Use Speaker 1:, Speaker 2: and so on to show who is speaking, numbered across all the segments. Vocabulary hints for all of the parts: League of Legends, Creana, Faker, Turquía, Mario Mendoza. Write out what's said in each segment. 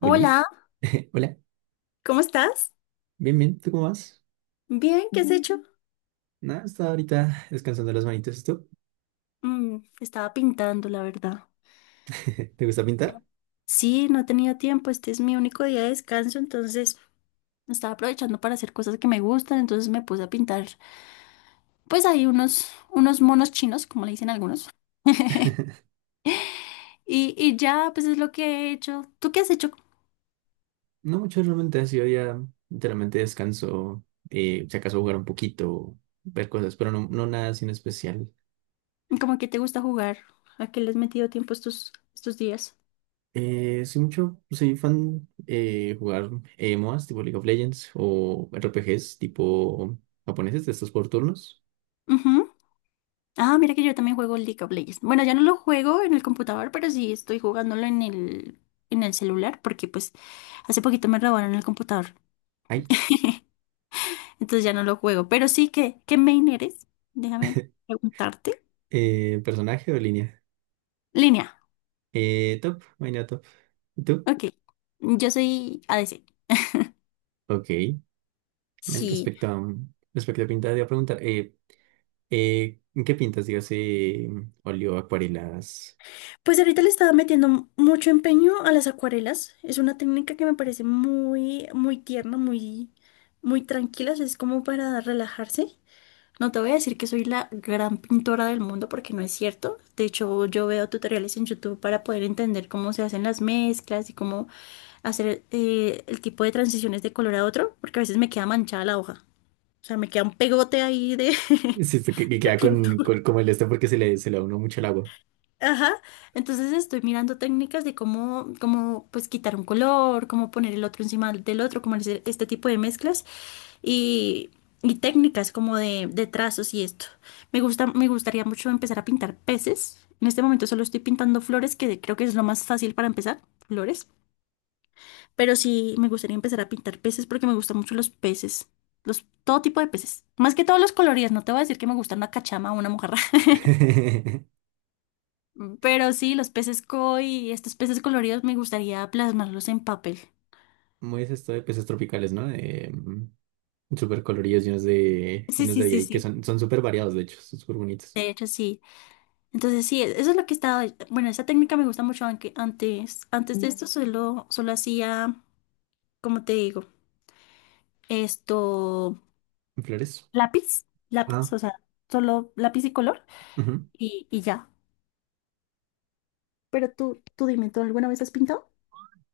Speaker 1: Hola,
Speaker 2: Olis, hola,
Speaker 1: ¿cómo estás?
Speaker 2: bien, bien, ¿tú cómo vas?
Speaker 1: Bien, ¿qué has hecho?
Speaker 2: Nada, estaba ahorita descansando las manitas, ¿tú?
Speaker 1: Bien. Estaba pintando, la verdad.
Speaker 2: ¿Te gusta pintar?
Speaker 1: Sí, no tenía tiempo, este es mi único día de descanso, entonces estaba aprovechando para hacer cosas que me gustan, entonces me puse a pintar, pues hay unos monos chinos, como le dicen algunos, y ya, pues es lo que he hecho. ¿Tú qué has hecho?
Speaker 2: No mucho realmente, así hoy ya literalmente descanso, si acaso jugar un poquito, ver cosas, pero no, no nada sin especial.
Speaker 1: ¿Cómo que te gusta jugar? ¿A qué le has metido tiempo estos días?
Speaker 2: Soy mucho, soy fan jugar MOAs tipo League of Legends o RPGs tipo japoneses de estos por turnos.
Speaker 1: Ah, mira que yo también juego League of Legends. Bueno, ya no lo juego en el computador, pero sí estoy jugándolo en el celular, porque pues hace poquito me robaron el computador.
Speaker 2: Ay,
Speaker 1: Entonces ya no lo juego. Pero sí que, ¿qué main eres? Déjame preguntarte.
Speaker 2: personaje o línea.
Speaker 1: Línea.
Speaker 2: Top, vaina top. ¿Y tú?
Speaker 1: Ok. Yo soy a ADC.
Speaker 2: Ok. Men,
Speaker 1: Sí.
Speaker 2: respecto a, respecto a pintar, te iba a preguntar, ¿en qué pintas? Digas, óleo, acuarelas.
Speaker 1: Pues ahorita le estaba metiendo mucho empeño a las acuarelas. Es una técnica que me parece muy tierna, muy tranquila. O sea, es como para relajarse. No te voy a decir que soy la gran pintora del mundo porque no es cierto. De hecho, yo veo tutoriales en YouTube para poder entender cómo se hacen las mezclas y cómo hacer el tipo de transiciones de color a otro, porque a veces me queda manchada la hoja. O sea, me queda un pegote ahí de
Speaker 2: Sí, este que
Speaker 1: de
Speaker 2: queda con,
Speaker 1: pintura.
Speaker 2: como el este porque se le aunó mucho el agua.
Speaker 1: Ajá. Entonces estoy mirando técnicas de cómo pues quitar un color, cómo poner el otro encima del otro, cómo hacer este tipo de mezclas, y, y técnicas como de trazos y esto. Me gustaría mucho empezar a pintar peces. En este momento solo estoy pintando flores, que creo que es lo más fácil para empezar, flores. Pero sí me gustaría empezar a pintar peces porque me gustan mucho los peces. Los, todo tipo de peces. Más que todos los coloridos. No te voy a decir que me gusta una cachama o una mojarra. Pero sí, los peces koi, estos peces coloridos me gustaría plasmarlos en papel.
Speaker 2: Muy es esto de peces tropicales, ¿no? De, súper coloridos,
Speaker 1: Sí,
Speaker 2: llenos de
Speaker 1: sí,
Speaker 2: vida
Speaker 1: sí,
Speaker 2: y que
Speaker 1: sí.
Speaker 2: son, son súper variados, de hecho, son súper bonitos.
Speaker 1: De hecho, sí. Entonces sí, eso es lo que estaba, bueno, esa técnica me gusta mucho, aunque antes de esto solo hacía, como te digo, esto,
Speaker 2: ¿Flores?
Speaker 1: lápiz,
Speaker 2: Ah,
Speaker 1: o sea, solo lápiz y color
Speaker 2: ujú.
Speaker 1: y ya. Pero tú dime, ¿tú alguna vez has pintado?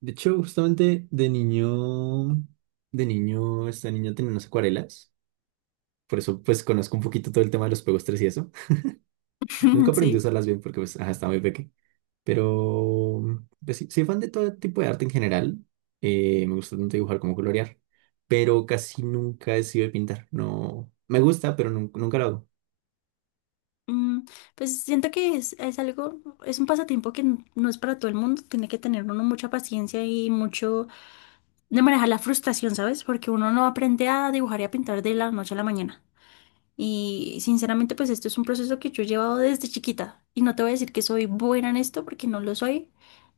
Speaker 2: De hecho, justamente de niño, esta niña tenía unas acuarelas. Por eso, pues, conozco un poquito todo el tema de los pegostres y eso. Nunca aprendí a
Speaker 1: Sí.
Speaker 2: usarlas bien porque pues, ajá, estaba muy pequeño. Pero pues, sí, soy fan de todo tipo de arte en general. Me gusta tanto dibujar como colorear. Pero casi nunca he sido de pintar. No, me gusta, pero nunca, lo hago.
Speaker 1: Mm, pues siento que es algo, es un pasatiempo que no es para todo el mundo, tiene que tener uno mucha paciencia y mucho de manejar la frustración, ¿sabes? Porque uno no aprende a dibujar y a pintar de la noche a la mañana. Y sinceramente, pues esto es un proceso que yo he llevado desde chiquita. Y no te voy a decir que soy buena en esto porque no lo soy.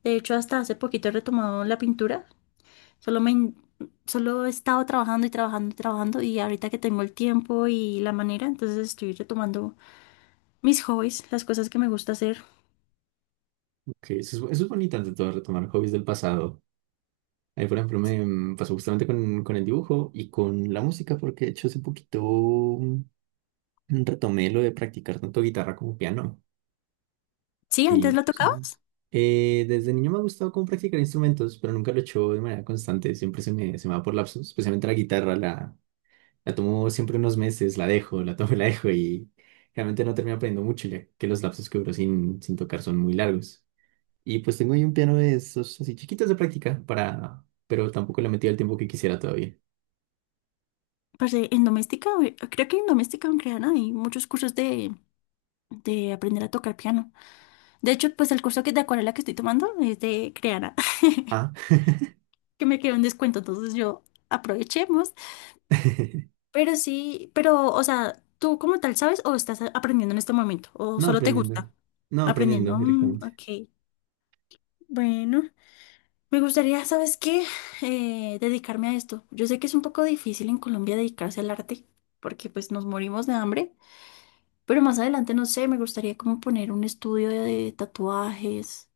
Speaker 1: De hecho, hasta hace poquito he retomado la pintura. Solo me, in- solo he estado trabajando y trabajando y trabajando. Y ahorita que tengo el tiempo y la manera, entonces estoy retomando mis hobbies, las cosas que me gusta hacer.
Speaker 2: Que eso es, eso es bonito ante todo, retomar hobbies del pasado. Ahí, por ejemplo, me pasó justamente con el dibujo y con la música, porque de hecho hace poquito retomé lo de practicar tanto guitarra como piano.
Speaker 1: Sí,
Speaker 2: Y
Speaker 1: antes lo
Speaker 2: pues,
Speaker 1: tocabas.
Speaker 2: desde niño me ha gustado como practicar instrumentos, pero nunca lo he hecho de manera constante. Siempre se me va por lapsos, especialmente la guitarra. La tomo siempre unos meses, la dejo, la tomo y la dejo y realmente no termino aprendiendo mucho, ya que los lapsos que duro sin, sin tocar son muy largos. Y pues tengo ahí un piano de esos así chiquitos de práctica para, pero tampoco le he metido el tiempo que quisiera todavía.
Speaker 1: Parce, en doméstica, creo que en doméstica en Creana hay muchos cursos de aprender a tocar piano. De hecho, pues el curso que de acuarela que estoy tomando es de Creana,
Speaker 2: Ah,
Speaker 1: que me quedó un descuento, entonces yo aprovechemos. Pero sí, pero, o sea, ¿tú como tal sabes o estás aprendiendo en este momento? ¿O
Speaker 2: no
Speaker 1: solo te
Speaker 2: aprendiendo,
Speaker 1: gusta
Speaker 2: no aprendiendo
Speaker 1: aprendiendo? Mm,
Speaker 2: directamente.
Speaker 1: ok, bueno. Me gustaría, ¿sabes qué? Dedicarme a esto. Yo sé que es un poco difícil en Colombia dedicarse al arte, porque pues nos morimos de hambre, pero más adelante, no sé, me gustaría como poner un estudio de tatuajes.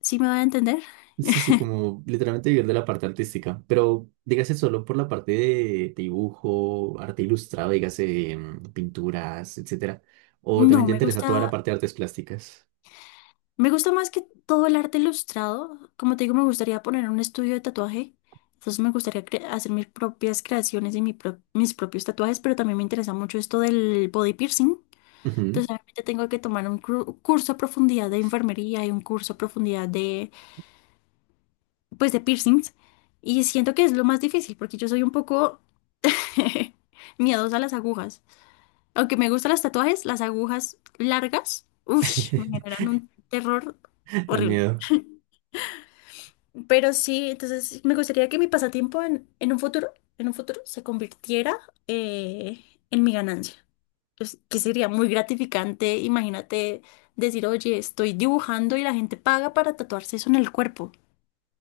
Speaker 1: ¿Sí me voy a entender?
Speaker 2: Sí, sí, como literalmente vivir de la parte artística, pero dígase solo por la parte de dibujo, arte ilustrado, dígase pinturas, etcétera. O también
Speaker 1: No,
Speaker 2: te
Speaker 1: me
Speaker 2: interesa toda la
Speaker 1: gusta,
Speaker 2: parte de artes plásticas.
Speaker 1: me gusta más que todo el arte ilustrado. Como te digo, me gustaría poner un estudio de tatuaje. Entonces me gustaría hacer mis propias creaciones y mis propios tatuajes, pero también me interesa mucho esto del body piercing.
Speaker 2: Ujú.
Speaker 1: Entonces obviamente tengo que tomar un curso a profundidad de enfermería y un curso a profundidad de, pues, de piercings. Y siento que es lo más difícil porque yo soy un poco miedosa a las agujas. Aunque me gustan los tatuajes, las agujas largas, uff, me generan un terror
Speaker 2: Dan
Speaker 1: horrible.
Speaker 2: miedo.
Speaker 1: Pero sí, entonces me gustaría que mi pasatiempo en un futuro se convirtiera eh, en mi ganancia. Pues, que sería muy gratificante, imagínate decir, oye, estoy dibujando y la gente paga para tatuarse eso en el cuerpo.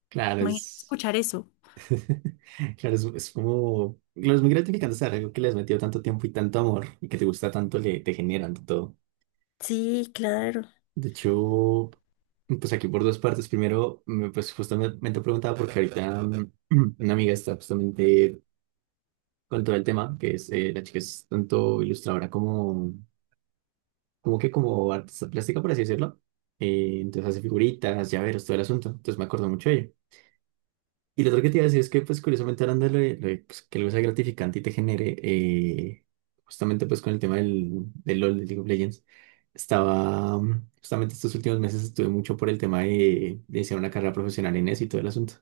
Speaker 2: Claro,
Speaker 1: Imagínate
Speaker 2: es,
Speaker 1: escuchar eso.
Speaker 2: claro, es como, claro, es muy gratificante saber algo que le has metido tanto tiempo y tanto amor y que te gusta tanto, le te generan todo.
Speaker 1: Sí, claro.
Speaker 2: De hecho, pues aquí por dos partes. Primero, pues justamente preguntaba porque ahorita una amiga está justamente con todo el tema, que es la chica es tanto ilustradora como, como que como artista plástica, por así decirlo. Entonces hace figuritas, llaveros, todo el asunto. Entonces me acuerdo mucho de ella. Y lo otro que te iba a decir es que, pues, curiosamente, hablando de, pues, que algo sea gratificante y te genere, justamente, pues, con el tema del, del LOL, de League of Legends, estaba, justamente estos últimos meses estuve mucho por el tema de hacer una carrera profesional en eso y todo el asunto.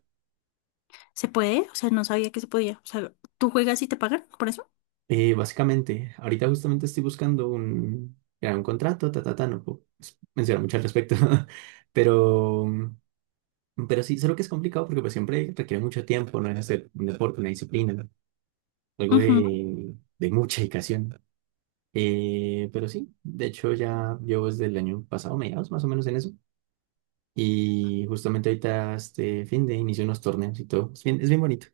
Speaker 1: ¿Se puede? O sea, no sabía que se podía. O sea, ¿tú juegas y te pagan por eso?
Speaker 2: Básicamente, ahorita justamente estoy buscando un, crear un contrato, ta, ta, ta, no puedo pues, mencionar mucho al respecto, pero, pero sí, solo que es complicado porque pues siempre requiere mucho tiempo, no es hacer un deporte, una disciplina, algo de mucha dedicación. Pero sí, de hecho ya llevo desde el año pasado, mediados más o menos en eso, y justamente ahorita este fin de inicio unos torneos y todo, es bien bonito.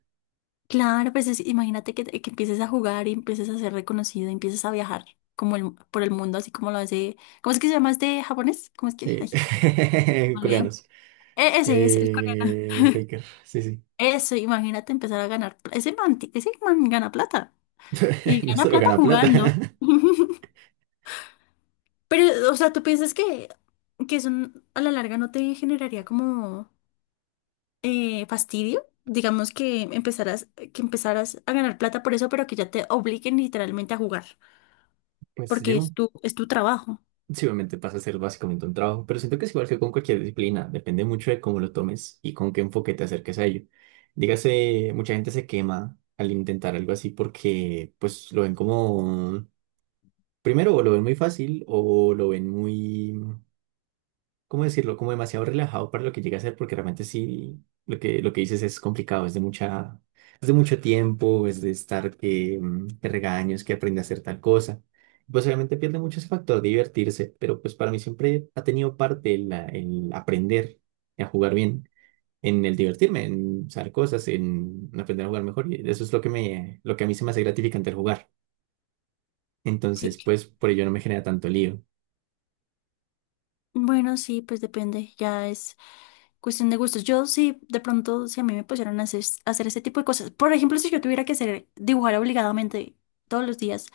Speaker 1: Claro, pues imagínate que empieces a jugar y empieces a ser reconocido, y empieces a viajar como por el mundo, así como lo hace. ¿Cómo es que se llama este japonés? ¿Cómo es que? Ay, me olvido.
Speaker 2: Coreanos.
Speaker 1: Ese es el coreano.
Speaker 2: Faker, sí, sí.
Speaker 1: Eso, imagínate empezar a ganar. Ese man, ese man gana plata. Y
Speaker 2: No
Speaker 1: gana
Speaker 2: solo
Speaker 1: plata
Speaker 2: gana plata.
Speaker 1: jugando. Pero, o sea, ¿tú piensas que eso a la larga no te generaría como fastidio? Digamos que empezarás, que empezaras a ganar plata por eso, pero que ya te obliguen literalmente a jugar.
Speaker 2: Pues
Speaker 1: Porque
Speaker 2: llega
Speaker 1: es
Speaker 2: un...
Speaker 1: es tu trabajo.
Speaker 2: sí, obviamente pasa a ser básicamente un trabajo, pero siento que es igual que con cualquier disciplina, depende mucho de cómo lo tomes y con qué enfoque te acerques a ello. Dígase, mucha gente se quema al intentar algo así porque pues lo ven como, primero o lo ven muy fácil o lo ven muy ¿cómo decirlo? Como demasiado relajado para lo que llega a ser, porque realmente sí, lo que dices es complicado, es de mucha, es de mucho tiempo, es de estar que te regaños, que aprende a hacer tal cosa. Pues obviamente pierde mucho ese factor de divertirse, pero pues para mí siempre ha tenido parte el, el aprender a jugar bien, en el divertirme, en saber cosas, en aprender a jugar mejor, y eso es lo que me, lo que a mí se me hace gratificante el jugar. Entonces,
Speaker 1: Sí.
Speaker 2: pues por ello no me genera tanto lío.
Speaker 1: Bueno, sí, pues depende, ya es cuestión de gustos. Yo sí, de pronto, si a mí me pusieran a hacer ese tipo de cosas, por ejemplo, si yo tuviera que hacer dibujar obligadamente todos los días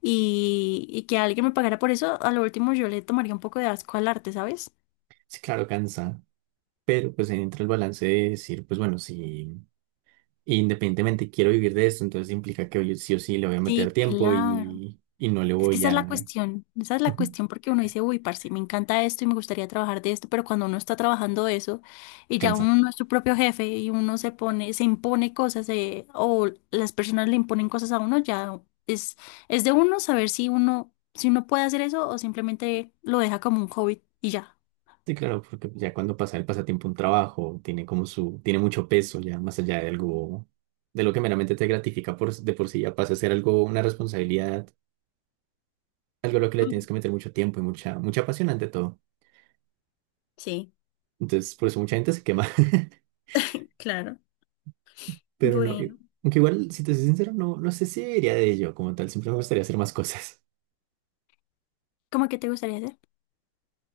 Speaker 1: y que alguien me pagara por eso, a lo último yo le tomaría un poco de asco al arte, ¿sabes?
Speaker 2: Sí, claro, cansa. Pero pues ahí entra el balance de decir, pues bueno, si independientemente quiero vivir de esto, entonces implica que hoy sí o sí le voy a meter
Speaker 1: Sí,
Speaker 2: tiempo
Speaker 1: claro.
Speaker 2: y no le
Speaker 1: Es que
Speaker 2: voy
Speaker 1: esa es la
Speaker 2: a
Speaker 1: cuestión, esa es la cuestión porque uno dice, uy, parce, me encanta esto y me gustaría trabajar de esto, pero cuando uno está trabajando eso y ya
Speaker 2: cansar.
Speaker 1: uno no es su propio jefe y uno se pone, se impone cosas o las personas le imponen cosas a uno, ya es de uno saber si uno, si uno puede hacer eso o simplemente lo deja como un hobby y ya.
Speaker 2: Sí, claro, porque ya cuando pasa el pasatiempo a un trabajo, tiene como su, tiene mucho peso ya más allá de algo, de lo que meramente te gratifica por, de por sí, ya pasa a ser algo, una responsabilidad, algo a lo que le
Speaker 1: Mm,
Speaker 2: tienes que meter mucho tiempo y mucha, mucha pasión ante todo.
Speaker 1: sí,
Speaker 2: Entonces, por eso mucha gente se quema,
Speaker 1: claro.
Speaker 2: pero no.
Speaker 1: Bueno.
Speaker 2: Aunque igual, si te soy sincero, no, no sé si debería de ello como tal, siempre me gustaría hacer más cosas.
Speaker 1: ¿Cómo que te gustaría hacer?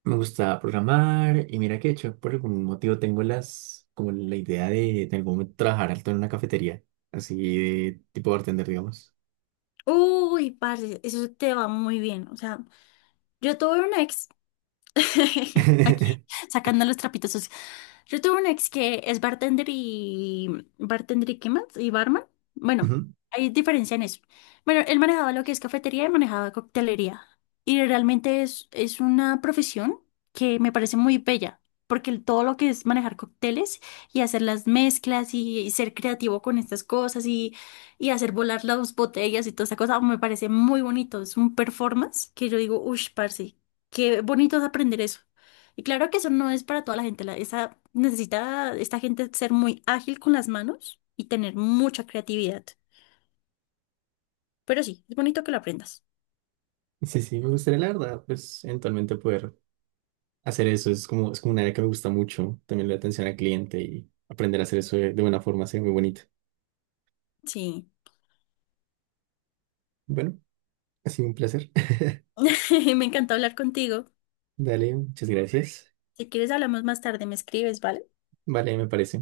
Speaker 2: Me gusta programar y mira que de hecho por algún motivo tengo las como la idea de en algún momento trabajar alto en una cafetería, así de tipo bartender, digamos.
Speaker 1: Uy, parce, eso te va muy bien. O sea, yo tuve un ex. Aquí sacando los trapitos sucios. Yo tuve un ex que es bartender y bartender y qué más y barman. Bueno,
Speaker 2: Ujú.
Speaker 1: hay diferencia en eso. Bueno, él manejaba lo que es cafetería y manejaba coctelería. Y realmente es una profesión que me parece muy bella, porque todo lo que es manejar cócteles y hacer las mezclas y ser creativo con estas cosas y hacer volar las botellas y toda esa cosa, me parece muy bonito. Es un performance que yo digo, uff, parce. Qué bonito es aprender eso. Y claro que eso no es para toda la gente. Necesita esta gente ser muy ágil con las manos y tener mucha creatividad. Pero sí, es bonito que lo aprendas.
Speaker 2: Sí, sí, me gustaría la verdad, pues eventualmente poder hacer eso, es como un área que me gusta mucho, también la atención al cliente y aprender a hacer eso de buena forma, sería muy bonito.
Speaker 1: Sí.
Speaker 2: Bueno, ha sido un placer.
Speaker 1: Me encantó hablar contigo.
Speaker 2: Dale, muchas gracias.
Speaker 1: Si quieres, hablamos más tarde. Me escribes, ¿vale?
Speaker 2: Vale, me parece.